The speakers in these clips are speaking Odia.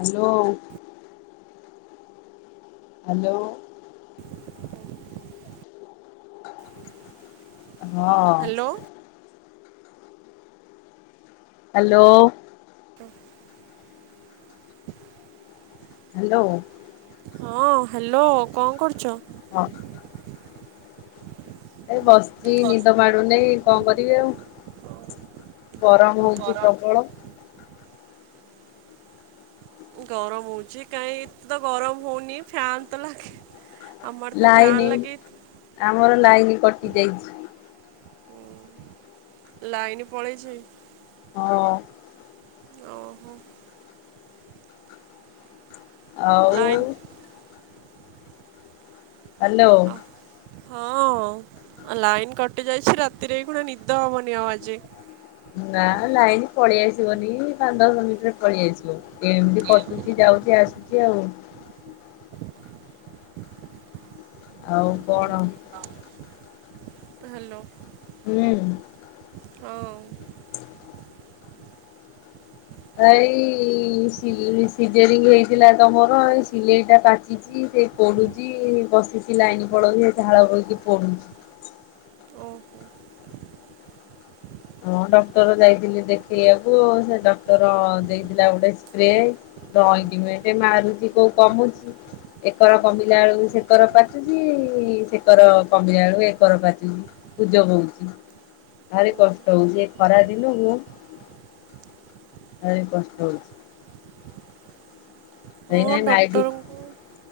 ହ୍ୟାଲୋ। ହ୍ୟାଲୋ। ହ୍ୟାଲୋ ହଁ। ହ୍ୟାଲୋ। ହଲୋ। ହ୍ୟାଲୋ। ହଁ ହ୍ୟାଲୋ କଣ କରୁଛ? ହଁ। ଏ ମୁଁ ବସିଛି ନିଦ ମାଡୁନି କଣ କରିବି ଆଉ ବସିଛି ଗରମ ହଉଛି ପ୍ରବଳ। ଗରମ ହଉଚି କାହିଁ ଏତେ ତ ଗରମ ହଉନି ଫ୍ୟାନ ତ ଲାଗେ ଆମର ତ ଫ୍ୟାନ୍ ଲାଇନି ଲାଗି ଆମର ଲାଇନି କଟି ଯାଇଛି। ଲାଇନ ପଳେଇଛି। ହଁ। ଓହୋ। ଲାଇନ୍ ଆଉ। ହ୍ୟାଲୋ। ହଁ ଲାଇନ କଟି ଯାଇଛି ରାତିରେ ବି ପୁଣି ନିଦ ହବନି ଆଉ ଆଜି। ନା ଲାଇନ ପଳେଇ ଆସିବନି ପାଞ୍ଚ ଦଶ ମିନଟିରେ ପଳେଇ ଆସିବ। ଏମିତି କଟୁଛି ଯାଉଛି ଆସୁଛି ଆଉ। ଆଉ କଣ? ହ ହ୍ୟାଲୋ। ହୁଁ। ହିଁ ଉ। ଏଇ ଇ ଇ ସିଲେ ସିଜରିଙ୍ଗ ହେଇଥିଲା ତମର ଏଇ ସିଲେଇଟା ପାଚ ଛି ସେ ପୋଡୁଛି ବସିଛି ଲାଇନ ପଳଉଛି ସେ ଝାଳ ବୋଇକି ପୋଡ଼ୁଛି। ଓହୋ ହଁ ଡକ୍ଟର ଯାଇଥିଲି ଦେଖେଇବାକୁ ସେ ଡକ୍ଟର ଦେଇଥିଲା ଗୋଟେ ସ୍ପ୍ରେ। ଅଏଟେ ମାରୁଛି କୋଉ କମୁଛି। ଏକର କମିଲା ବେଳୁକୁ ସେକର ପାଚୁଛି ଇ ଇ ସେକର କମିଲା ବେଳୁ ଏକର ପାଚୁଛି। ପୁଜ ବୋଉଚି ଭାରି କ ଷ୍ଟ ହଉଛି ଏଇ ଖରା ଦିନକୁ ଭାରି କଷ୍ଟ ହଉଛି। ହଁ ଏଇନା ନାଇଟି ଡକ୍ଟରଙ୍କୁ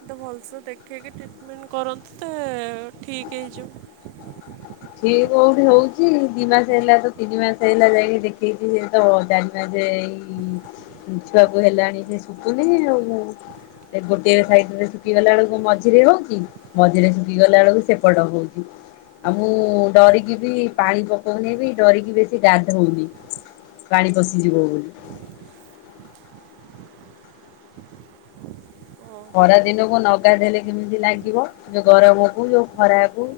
ତ ଭଲସେ ଦେଖେଇକି ଟ୍ରିଟମେଣ୍ଟ କରନ୍ତୁ ତ ଅ ଠିକ୍ ହେଇଯିବ। ଠିକ କୋଉଠି ହଉଛି ଦି ମାସ ହେଲା ତ ତିନି ମାସ ହେଇଲା ଯାଇକି ଦେଖେଇଛି ସେ ତ ଚାରି ମାସେ ଏଇ ଏମ୍ ମିଛିବାକୁ ହେଲାଣି ସେ ଶୁଖୁନି ଆଉ। ଏ ଗୋଟିଏ ସାଇଡରେ ଶୁଖିଗଲା ବେଳକୁ ମଝିରେ ହଉଚି। ମଝିରେ ଶୁଖି ଗଲା ବେଳକୁ ସେପଟ ହଉଛି। ଆଉ ମୁଁ ଡରିକି ବି ପାଣି ପକଉନି ବି ଡରିକି ବେଶୀ ଗାଧୋଉନି। ପାଣି ପସିଯିବ ବୋଲି। ଓହୋ ଖରା ଦିନକୁ ନଗାଧେଇଲେ କେମିତି ଲାଗିବ ଯୋଉ ଗରମକୁ ଯୋଉ ଖରାକୁ।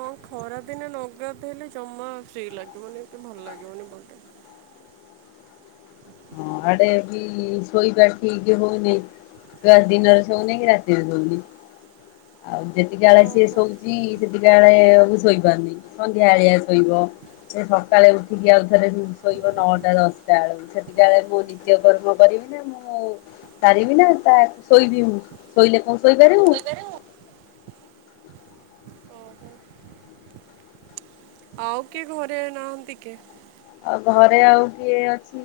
ହଁ ଖରାଦିନେ ନଗାଧେଇଲେ ଜମା ଫ୍ରୀ ଲାଗିବନି କି ଭଲ ଲାଗିବନି ବଡ଼ି। ହଁ ଆଡେ ବି ଶୋଇବା ଠିକ ହଉନେଇ। ଦିନରେ ଶଉନି କି ରାତିରେ ଶଉନି ଆଉ ଯେତିକି ଆଳ ହଁ ସିଏ ହଁ। ଶୋଉଛି ସେତିକି ସେତିକି ବେଳେ ମୁଁ ସୋଇପାରୁନି ସନ୍ଧ୍ୟାବେଲିଆ ଶୋଇବ ସେ ସକାଳେ ଉଠିକି ଆଉ ଥରେ ଶୋଇବ ନଅଟା ଦଶଟା ବେଳକୁ ସେ ବିଦ୍ୟାଳୟ କୁ ନିତ୍ୟକର୍ମ କରିବି ନା ମୁଁ ସାରିବି ନା ତା ଶୋଇବି ମୁଁ। ଶୋଇଲେ କ କଣ ଶୋଇପାରିବୁ? କହିପାରିବୁ? ଓହୋ। [unintelligible] ଆଉ କିଏ ଘରେ ନାହାନ୍ତି କି? ଆଉ ଘରେ ଆଉ କିଏ ଅଛି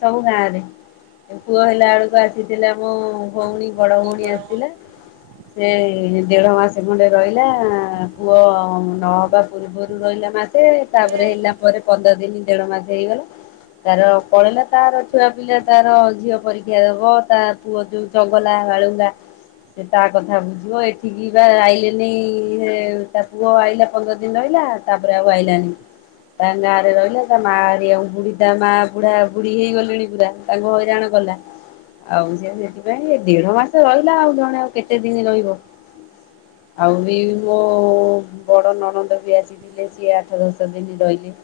ସବୁ ଗାଁରେ ପୁଅ ହେଲା ଓହୋ। ହେଲାଆଳୁ କୁ ଆସି ଥିଲା ମୋ ଭଉଣୀ ବଡ ପୁଣି ଭଉଣୀ ବଡ଼ ବୋଉ ଆସିଥିଲା। ସେ ଦେଢ ମାସେ ଖଣ୍ଡେ ରହିଲା ପୁଅ ନହବା ପୂର୍ବରୁ ରହିଲା ମାସେ ସେ ସେ ତାପରେ ହେଲା ପରେ ପନ୍ଦର ଦିନ ଦେଢ ମାସେ ହେଇଗଲା। ତାର ପଳେଇଲା ତାର ଛୁଆ ପିଲା ତାର ଝିଅ ପରୀକ୍ଷା ଦବ ତା ପୁଅ ଯୋଉ ଚଙ୍ଗଲା ବାଳୁଙ୍ଗା ସେ ତା କଥା ବୁଝିବ ଏଠିକି ବା ଆଇଲେନି ଇ ଇ ତା ପୁଅ ଆଇଲା ପନ୍ଦର ଦିନ ରହିଲା। ତାପରେ ଆଉ ଆଇଲାନି ତାଙ୍କ ଗାଁରେ ରହିଲା। ତା ମା ହରିକାଙ୍କୁ ଆଉ ବୁଢୀ ତା ମା ବୁଢା ବୁଢୀ ହେଇଗଲେଣି ପୁରା ତାଙ୍କୁ ହଇରାଣ କଲା। ଆଉ ସେ ସେଥିପାଇଁ ଦେଢ ମାସ ରହିଲା ଆଉ ଜଣେ ଆଉ କେତେ ଦିନ ରହିବ? ଆଉ ବି ଓହୋ ମୋ ବଡ଼ ନଣନ୍ଦ ବି ଆସିଥିଲେ ସିଏ ଆଠ ଦଶ ଦିନ ରହିଲେ।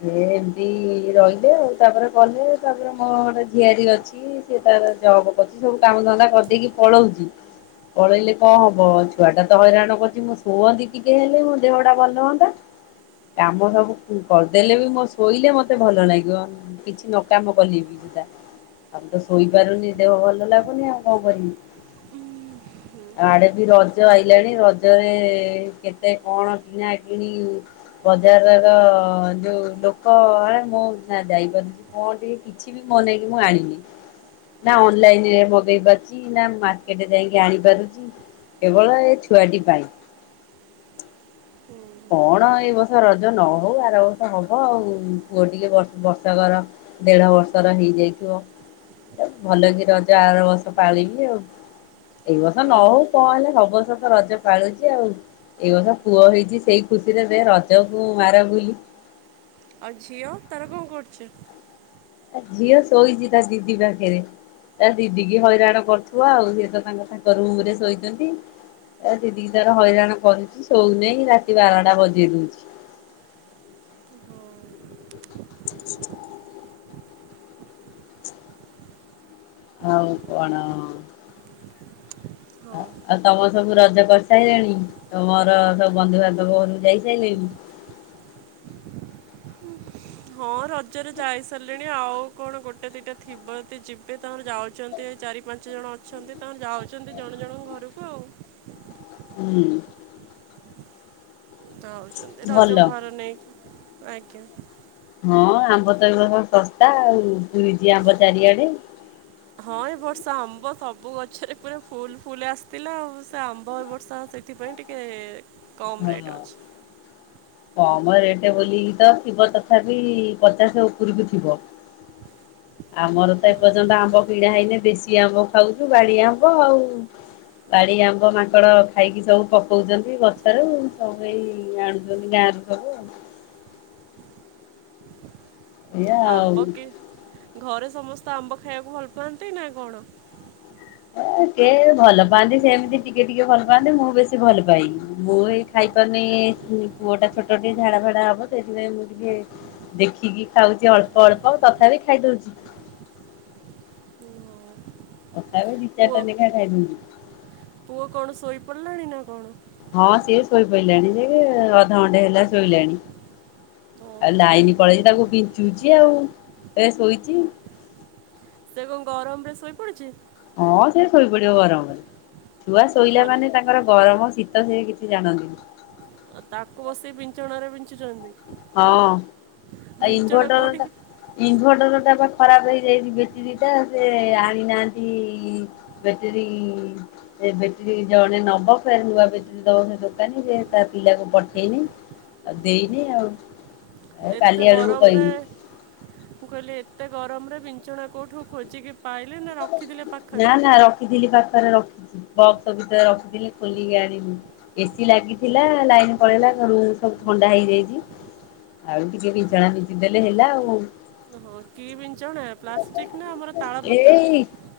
ସିଏ ବି ରହିଲେ ଆଉ ତାପରେ କଲେ ତାପରେ ମୋ ଝିଆରୀ ଅଛି। ସେ ତାର ଜବ କରୁଛି ସବୁ କାମ ଧନ୍ଦା କରିଦେଇକି ପଳଉଛି। ପଳେଇଲେ କଣ ହବ ଛୁଆ ଟା ତ ହଇରାଣ କରୁଛି। ମୁଁ ଶୁଅନ୍ତି ଟିକିିଏ ହେଲେ ମୋ ଦେହଟା ଭଲ ହୁଅନ୍ତା। କାମ ସବୁ କରିଦେଲେ ବି ମୋ ଶୋଇଲେ ମତେ ଭଲ ଲାଗିବ କିଛି ନକାମ କଲି ବି ଆଉ ତ ଶୋଇପାରୁନି ଦେହ ଭଲ ଲାଗୁନି ଆଉ କଣ କରିବି। ଉଁ ହୁଁ। ଆଡେ ବି ରଜ ଆଇଲାଣି ରଜରେ କେତେ କଣ କିଣା କିଣି ବଜାର ର ଯୋଉ ଲୋକ ଆ ମୁଁ ଯାଇପାରୁଛି ମୁଁ ଟିକେ କିଛି କିଛି ବି ମନେଇକି ମୁଁ ଆଣିନି। ନା ଅନଲାଇନ ରେ ମଗେଇ ପାରୁଛି ନା ମାର୍କେଟରେ ଯାଇକି ଆଣିପାରୁଛି। କେବଳ ଏ ଛୁଆଟି ପାଇଁ। ହୁଁ। କଣ ଏଇ ବର୍ଷ ରଜ ନ ହଉ ଆର ବର୍ଷ ହବ ଆଉ ପୁଅ ଟିକେ ଵଷ ବର୍ଷକର ଦେଢ ବର୍ଷର ହେଇଯାଇଥିବ। ଭଲ କି ରଜ ଆର ବର୍ଷ ପାଳିବି ଆଉ। ଏଇ ବର୍ଷ ନ ହଁ। ହଉ କଣ ହେଲେ ସବୁ ବର୍ଷ ତ ରଜ ପାଳୁଛି ଆଉ ଏଇ ବର୍ଷ ପୁଅ ହେଇଛି ସେଇ ଖୁସିରେ ସେ ରଜକୁ ମାର ଗୁଲି ଆଉ ଝିଅ ତାର କଣ କରୁଛି? ଝିଅ ଶୋଇଛି ତା ଦିଦି ପାଖେରେ। ତା ଦିଦି କି ହଇରାଣ କରୁଥିବ ଆଉ ସିଏ ତ ତାଙ୍କ ତାଙ୍କ ରୁମ ରେ ଶୋଇଛନ୍ତି। ଏ ଦିଦିି ତାର ହଇରାଣ କରୁଛି ଶୋଉ ନାହିଁ ରାତି ବାରଟା ବଜେଇ ଦଉଛି। ହଁ [unintelligible] ଆଉ କଣ? ହଁ। [unintelligible] ତମ ସବୁ ରଜ କରିସାଇଲେଣି? ତମର ସବୁ ବନ୍ଧୁବାନ୍ଧବ ଘରକୁ ଯାଇ ସାଇଲେଣି? ହଁ ରଜରେ ଯାଇ ସାଇଲେଣି ଆଉ କଣ ଗୋଟେ ଦିଟା ଥିବ ଯଦି ଯିବେ ତାଙ୍କର ଯାଉଛ ଏତେ ଚାରି ପାଞ୍ଚ ଜଣ ଅଛନ୍ତି ତାଙ୍କର ଯାଉଛନ୍ତି ଜଣେ ଜଣଙ୍କ ଘରକୁ ଆଉ। ହୁଁ। ଯାଉଛନ୍ତି ରଜ ଭଲ ଭାର ନେଇକି ଆଜ୍ଞା। ହଁ ଆମ୍ବ ତ ଏ ବର୍ଷ ଶସ୍ତା ଆଉ ଉଇଛି ଆମ୍ବ ଚାରିଆଡେ। ହଁ ଏ ବର୍ଷା ଆମ୍ବ ସବୁ ଗଛରେ ପୁରା ଫୁଲ ଫୁଲ ଆସିଥିଲା ଆଉ ସେ ଆମ୍ବ ଏ ବର୍ଷ ସେଥିପାଇଁ ଟି କେ ହଁ। କମ ରେଟ ବୋଲିକି ତ ଥିବ ତଥାପି ପଚାଶ ଉପରକୁ ଥିବ? ଆମର ତ ଏପର୍ଯ୍ୟନ୍ତ ଆମ୍ବ କିଣାା ହେଇନି। ଦେଶୀ ଆମ୍ବ ଖାଉଛୁ ବାଡି ଆମ୍ବ ଆଉ। ବାଡି ଆମ୍ବ ମାଙ୍କଡ ଖାଇକି ସବୁ ପକଉଚନ୍ତି ଗଛରୁ। ସବୁ ଏଇ କିଣି ଆଣୁଛନ୍ତି ଗାଁ ରୁ ସବୁ। ଏଇଆ ଆଉ ଆମ୍ବ କି ଘରେ ସମସ୍ତେ ଆମ୍ବ ଖାଇବାକୁ ଭଲ ପାଆନ୍ତି ନା କଣ? ଏ କେ ଭଲ ପାଆନ୍ତି ସେମିତି ଟିକେ ଟିକେ ଭଲ ପାଆନ୍ତି। ମୁଁ ବେଶୀ ଭଲ ପାଇ। ମୁଁ ଏଇ ଖାଇପାରୁନି ଏ ପୁଅଟା ଛୋଟ ଟେ ଝାଡ଼ା ଫାଡ଼ା ହବ। ସେଇଥିପାଇଁ ମୁଁ ଟିକେ ଦେଖିକି ଖାଉଛି ଅଳ୍ପ ଅଳ୍ପ ତଥାପି ଖାଇଦଉଛି। ଉ ହୋ ତଥାପି ଦି ଚାଟା ନେଖା ଖାଇଦଉଚୁ। ପୁଅ କଣ ଶୋଇ ପଡ଼ିଲାଣି ନା କଣ? ହଁ ସିଏ ଶୋଇପଇଲାଣି ଯେ ଅଧଘଣ୍ଟେ ହେଲା ଶୋଇଲାଣି। ଆଉ ଓହୋ ଲାଇନି ପଳେଇଚି, ତାକୁ ବିଞ୍ଚୁଚି, ଆଉ ଏ ଶୋଇଚି। ସେ କଣ ଗରମ ରେ ଶୋଇପଡିଛି? ହଁ ସେ ଶୋଇପଡିବ ଗରମରେ। ଛୁଆ ଅ, ଶୋଇଲା ଭଲ ମାନେ ତା ଙ୍କର ଗରମ ଶୀତ ସେ କିଛି ଜାଣନ୍ତିନି। ଆଉ ତାକୁ ବସି ବିଞ୍ଚଣାରେ ବିଞ୍ଚୁଛନ୍ତି? ହଁ, ଆ ବିଞ୍ଚଣା ଇନଭଟର୍ କେଉଁଠି ଟା ଇନଭଟର୍ ଟା ବା ଖରାପ ହେଇଯାଇଚି ବେଟେରୀ ଟା ସେ ଆଣିନାହାନ୍ତି। ବେଟେରି ଏ ବେଟ୍ରି ଜଣେ ନବ। ଫେର୍ ନୂଆ ବେଟେ ଦବ ସେ ଦୋକାନୀ ଯେ ତା ପିଲାକୁ ପଠେଇନି। ଆଉ ଦେଇନି ଆଉ। ଏ ଏତେ କାଲି ଆଡକୁ ଗରମରେ, କହିବି ମୁଁ କହିଲି ଏତେ ଗରମରେ ବିଞ୍ଚଣା କୋଉଠୁ ଖୋଜିକି ପାଇଲେ ନା ରଖିଥିଲେ ନା ପାଖରେ? ନା ରଖିଥିଲି ପାଖରେ ରଖିଛି। ବକ୍ସ ଭିତରେ ରଖିଥିଲି ଖୋଲିକି ଆଣିଲି। ଏସିି ଲାଗିଥିଲା ଲାଇନ୍ ପଳେଇଲା ରୁମ୍ ସବୁ ଥଣ୍ଡା ହେଇଯାଇଚି। ଆଉ ଟିକିଏ ବିଞ୍ଚଣା ବିଞ୍ଚି ଦେଲେ ହେଲା ଆଉ। ଓହୋ, କି ବିଞ୍ଚଣା ପ୍ଲାଷ୍ଟିକ୍ ନା ଆମର ତାଳ ପତ୍ର?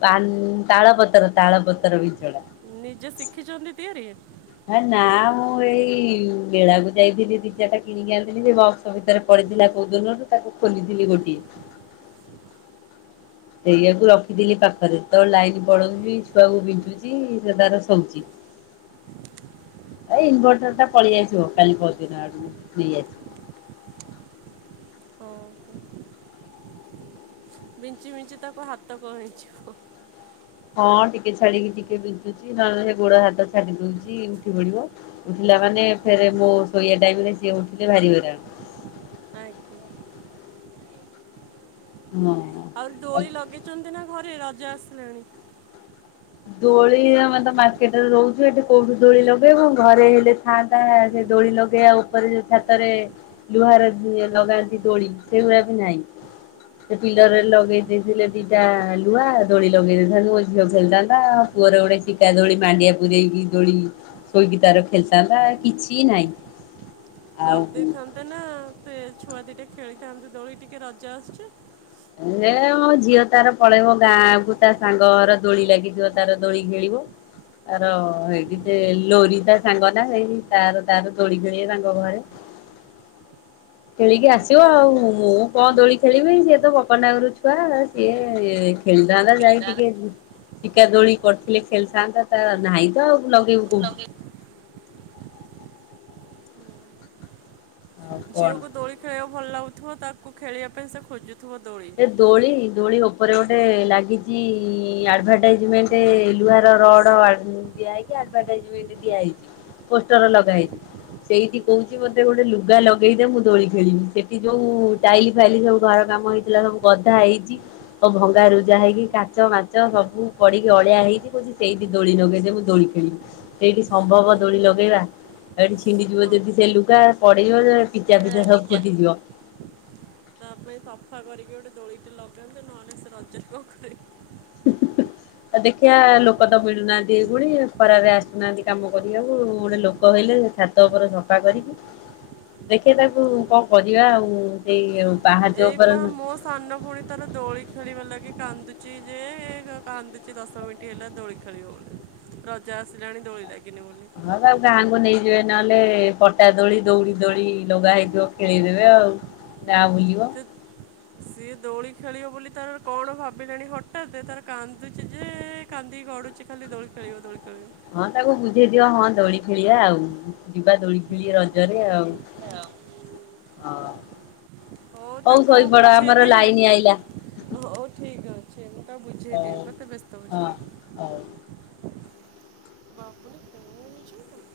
ତାନ୍, ତାଳ ପତ୍ର ତାଳପତ୍ର ବିଞ୍ଚଣା। ନିଜେ ଶିଖିଛନ୍ତି ତିଆରି? ହେ ନା, ମୁଁ ଏଇ ମେଳାକୁ ଯାଇଥିଲି ଦି ଚାରଟା କିଣିକି ଆଣିଥିଲି। ସେ ବକ୍ସ ଭିତରେ ପଡିଥିଲା କୋଉ ଦିନରୁ ତାକୁ ଖୋଲିଥିଲି ଗୋଟିଏ। ସେଇଆକୁ ରଖିଥିଲି ପାଖରେ ତ ଲାଇନ୍ ପଳଉଚି ଛୁଆକୁ ବିଞ୍ଚୁଚି ସିଏ ତାର ଶୋଉଚି। ଏଇ ଇନଭର୍ଟର ଟା ପଳିଆସିବ କାଲି ପରଦିନ ଆଡକୁ ନେଇ ଆସି ଓହୋ। ବିଞ୍ଚି ବିଞ୍ଚି ତାକୁ ହାତ କଣ ହେଇଯିବ। ହଁ ଟିକେ ଛାଡିକି ଟିକେ ବିଞ୍ଚୁଚି। ନହେଲେ ସେ ଗୋଡ ହାତ ଛାଡି ଦଉଚି ଉଠି ପଡିବ। ଉଠିଲା ମାନେ ଫେରେ ମୋ ଶୋଇବା ଟାଇମ୍ ରେ ସିଏ ଉଠିଲେ ଭାରିି ହଇରାଣ। ଆଜ୍ଞା। ହଁ [inaudible] ଆଉ ଦୋଳି ଲଗେଇଚନ୍ତି ନା ଘରେ ରଜ ଆସିଲାଣି? ଦୋଳି ଆମେ ତ ମାର୍କେଟ୍ ରେ ରହୁଛୁ। ଏଠି କୋଉଠି ଦୋଳି ଲଗେଇବୁ। ଘରେ ହେଲେ ଥାଆନ୍ତା ସେ ଦୋଳି ଲଗେଇବା ଉପରେ ଯୋଉ ଛାତରେ। ଲୁହାର ଇଏ ଲଗାନ୍ତି ଦୋଳି ସେଇ ଗୁଡାକ ନାଇଁ। ସେ ପିଲର ରେ ଲଗେଇ ଦେଇଥିଲେ ଦିଟା ଲୁହା ଦୋଳି ଲଗେଇ ଦେଇଥାନ୍ତୁ। ମୋ ଝିଅ ଖେଳିଥା ତା ପୁଅର ଗୋଟେ ଶିକା ଦୋଳି ମାଣ୍ଡିଆ ପୁରେଇକି ଦୋଳିି। ଶୋଇକି ତାର ଖେଳିଥାନ୍ତା କିଛି ନାହିଁ। କରି ଆଉ ଦେଇଥାନ୍ତେ ନା, ସେ ଛୁଆ ଦିଟା ଖେଳିଥାନ୍ତେ ଦୋଳି ଟିକେ ରଜ ଆସୁଛି। ନେ ମୋ ଝିଅ ତାର ପଳେଇବ ଗାଁକୁ ତା ସାଙ୍ଗ ଘର ଦୋଳି ଲାଗିଥିବ ତାର ଦୋଳି ଖେଳିବ। ତାର ହେଇଠି ସେ ଲୋରି ତା ସାଙ୍ଗ ନା ଏଇ ତାର ତାର ଦୋଳି ଖେଳିବେ ତାଙ୍କ ଘରେ। ଖେଳିକି ହୁଁ, ଆସିବ ତା ଆଉ। ମୁଁ କଣ ଦୋଳି ଖେଳିବି, ସିଏ ତ ବକଟ ନାକରୁ ଛୁଆ ସିଏ ଏ ଖେଳିଥାନ୍ତା ଯାଇ ଟିକେ ଉଁ, ଶିକା ଦୋଳି କରିଥିଲେ ଖେଳିଥାନ୍ତା ତା ନାହିଁ। [unintelligible] ଲଗେଇବୁ କୋଉଠି? ଆଉ କଣ? ଝିଅକୁ ଦୋଳି ଖେଳେଇବାକୁ ଭଲ ଲାଗୁଥିବ ତାକୁ ଖେଳିବା ପାଇଁ ସେ ଖୋଜୁଥିବ ଦୋଳି। ଏ ଦୋଳି ଦୋଳି ଉପରେ ଗୋଟେ ଲାଗିଛି ଆଡଭାଟାଇଜମେଣ୍ଟ୍। ଟେ ଲୁହାର ରଡ ବନ୍ଧ୍ ଦିଆ ହେଇକି ଆଡଭାଟାଇଜମେଣ୍ଟ୍ ଦିଆ ହେଇଛି। ପୋଷ୍ଟର ଲଗା ନାଇଁ ହେଇଚି। ସେଇଠି କହୁଛି ମତେ ଗୋଟେ ଲୁଗା ଲଗେଇଦେ ମୁଁ ଦୋଳି ଖେଳିବି। ସେଠି ଯୋଉ ଟାଇଲି ଫାଇଲି ସବୁ ଘର କାମ ହେଇଚି। [unintelligible] ବନ୍ଧା ହେଇଛି। [unintelligible] ଭଙ୍ଗାରୁୁଯା ହେଇକି କାଚ ମାଚ ସବୁ ପଡିକି ଅଳିଆ ହେଇଛି କହୁଚି ସେଇଠି ଦୋଳି ନଗେଇ ଦେ ମୁଁ ଦୋଳି ସେଇଠି ସମ୍ଭବ ଦୋଳି ହୁଁ ଲଗେଇବା ଏଇଠି ଛିଣ୍ଡିଯିବ ହଁ ଯଦି ସେ ଲୁଗା ପଡିବ ଯେ ପିଚା ଫିଚା ସବୁ ଟିଚର ଫୁଟିଯିବ। ତା ପାଇଁ ସଫା କରିକି ଗୋଟେ ଦୋଳିଟେ ଲଗାନ୍ତୁ। ନହେଲେ ସେ ରଜରେ କଣ ଖେଳି [inaudible] ଉଁ ଦେଖିଆ ଲୋକ ତ ମିଳୁନାହାନ୍ତି ଏଇ ଭଳି ଖରାରେ ଆସୁନାହାନ୍ତି କାମ କରିବାକୁ ଗୋଟେ ଲୋ କହିଲେ ଛାତ ଉପରେ ସଫା କରିକି ଦେଖେ ତାକୁ କଣ କରିବା ଆଉ ସେଇ ଉ ଏଇ ପା ମୋ ସାନ ଭଉଣୀ ତାର ଦୋଳି ଖେଳିବା ଲାଗି କାନ୍ଦୁଚି ଯେ କାନ୍ଦୁଛି ଦଶ ମିିନି ଣ୍ଟି ହେଲା ଦୋଳି ଖେଳିବ ବୋଲି। ରଜ ଆସିଲାଣି ଦୋଳି ଲାଗିନି ବୋଲି ହଁ ତାକୁ ଗାଁକୁ ନେଇଯିବେ ନହେଲେ ପଟା ଦୋଳି ଦଉଡି ଦୋଳି ଲଗା ହେଇଥିବ। ଖେଳିଇ ଦେବେ ଆଉ ଗାଁ ବୁଲିବ। ସେ ଦୋଳି ଖେଳିବ ବୋଲି ତାର କଣ ଭାବିଲାଣି ହଠାତ୍ ତାର କାନ୍ଦୁଛି ଯେ କାନ୍ଦିକି ଗଡୁଛି ଖାଲି ଦୋଳି ଖେଳିବ ଦୋଳି ଖେଳିବ। ହଁ ତାକୁ ବୁଝେଇ ଦିଅ ହଁ ଦୋଳି ଖେଳିବା ଆଉ ଯିବା ଦୋଳି ଖେଳି ରଜରେ ଆଉ। ଖେଳିବ ହଁ ହଉ ତାକୁ ମୁଁ ଶୋଇପଡ ବୁଝେଇ ଆମର ଦିଏ ଲାଇନ ଆଇଲା। ହଉ ଠିକ ଅଛି ମୁଁ ତାକୁ ହଉ ବୁଝେଇଦିଏ [unintelligible] ବ୍ୟସ୍ତ ଅଛି। ହଁ ହୋଉ ହଉ ବାବୁନି କଣ ହେଇଛୁ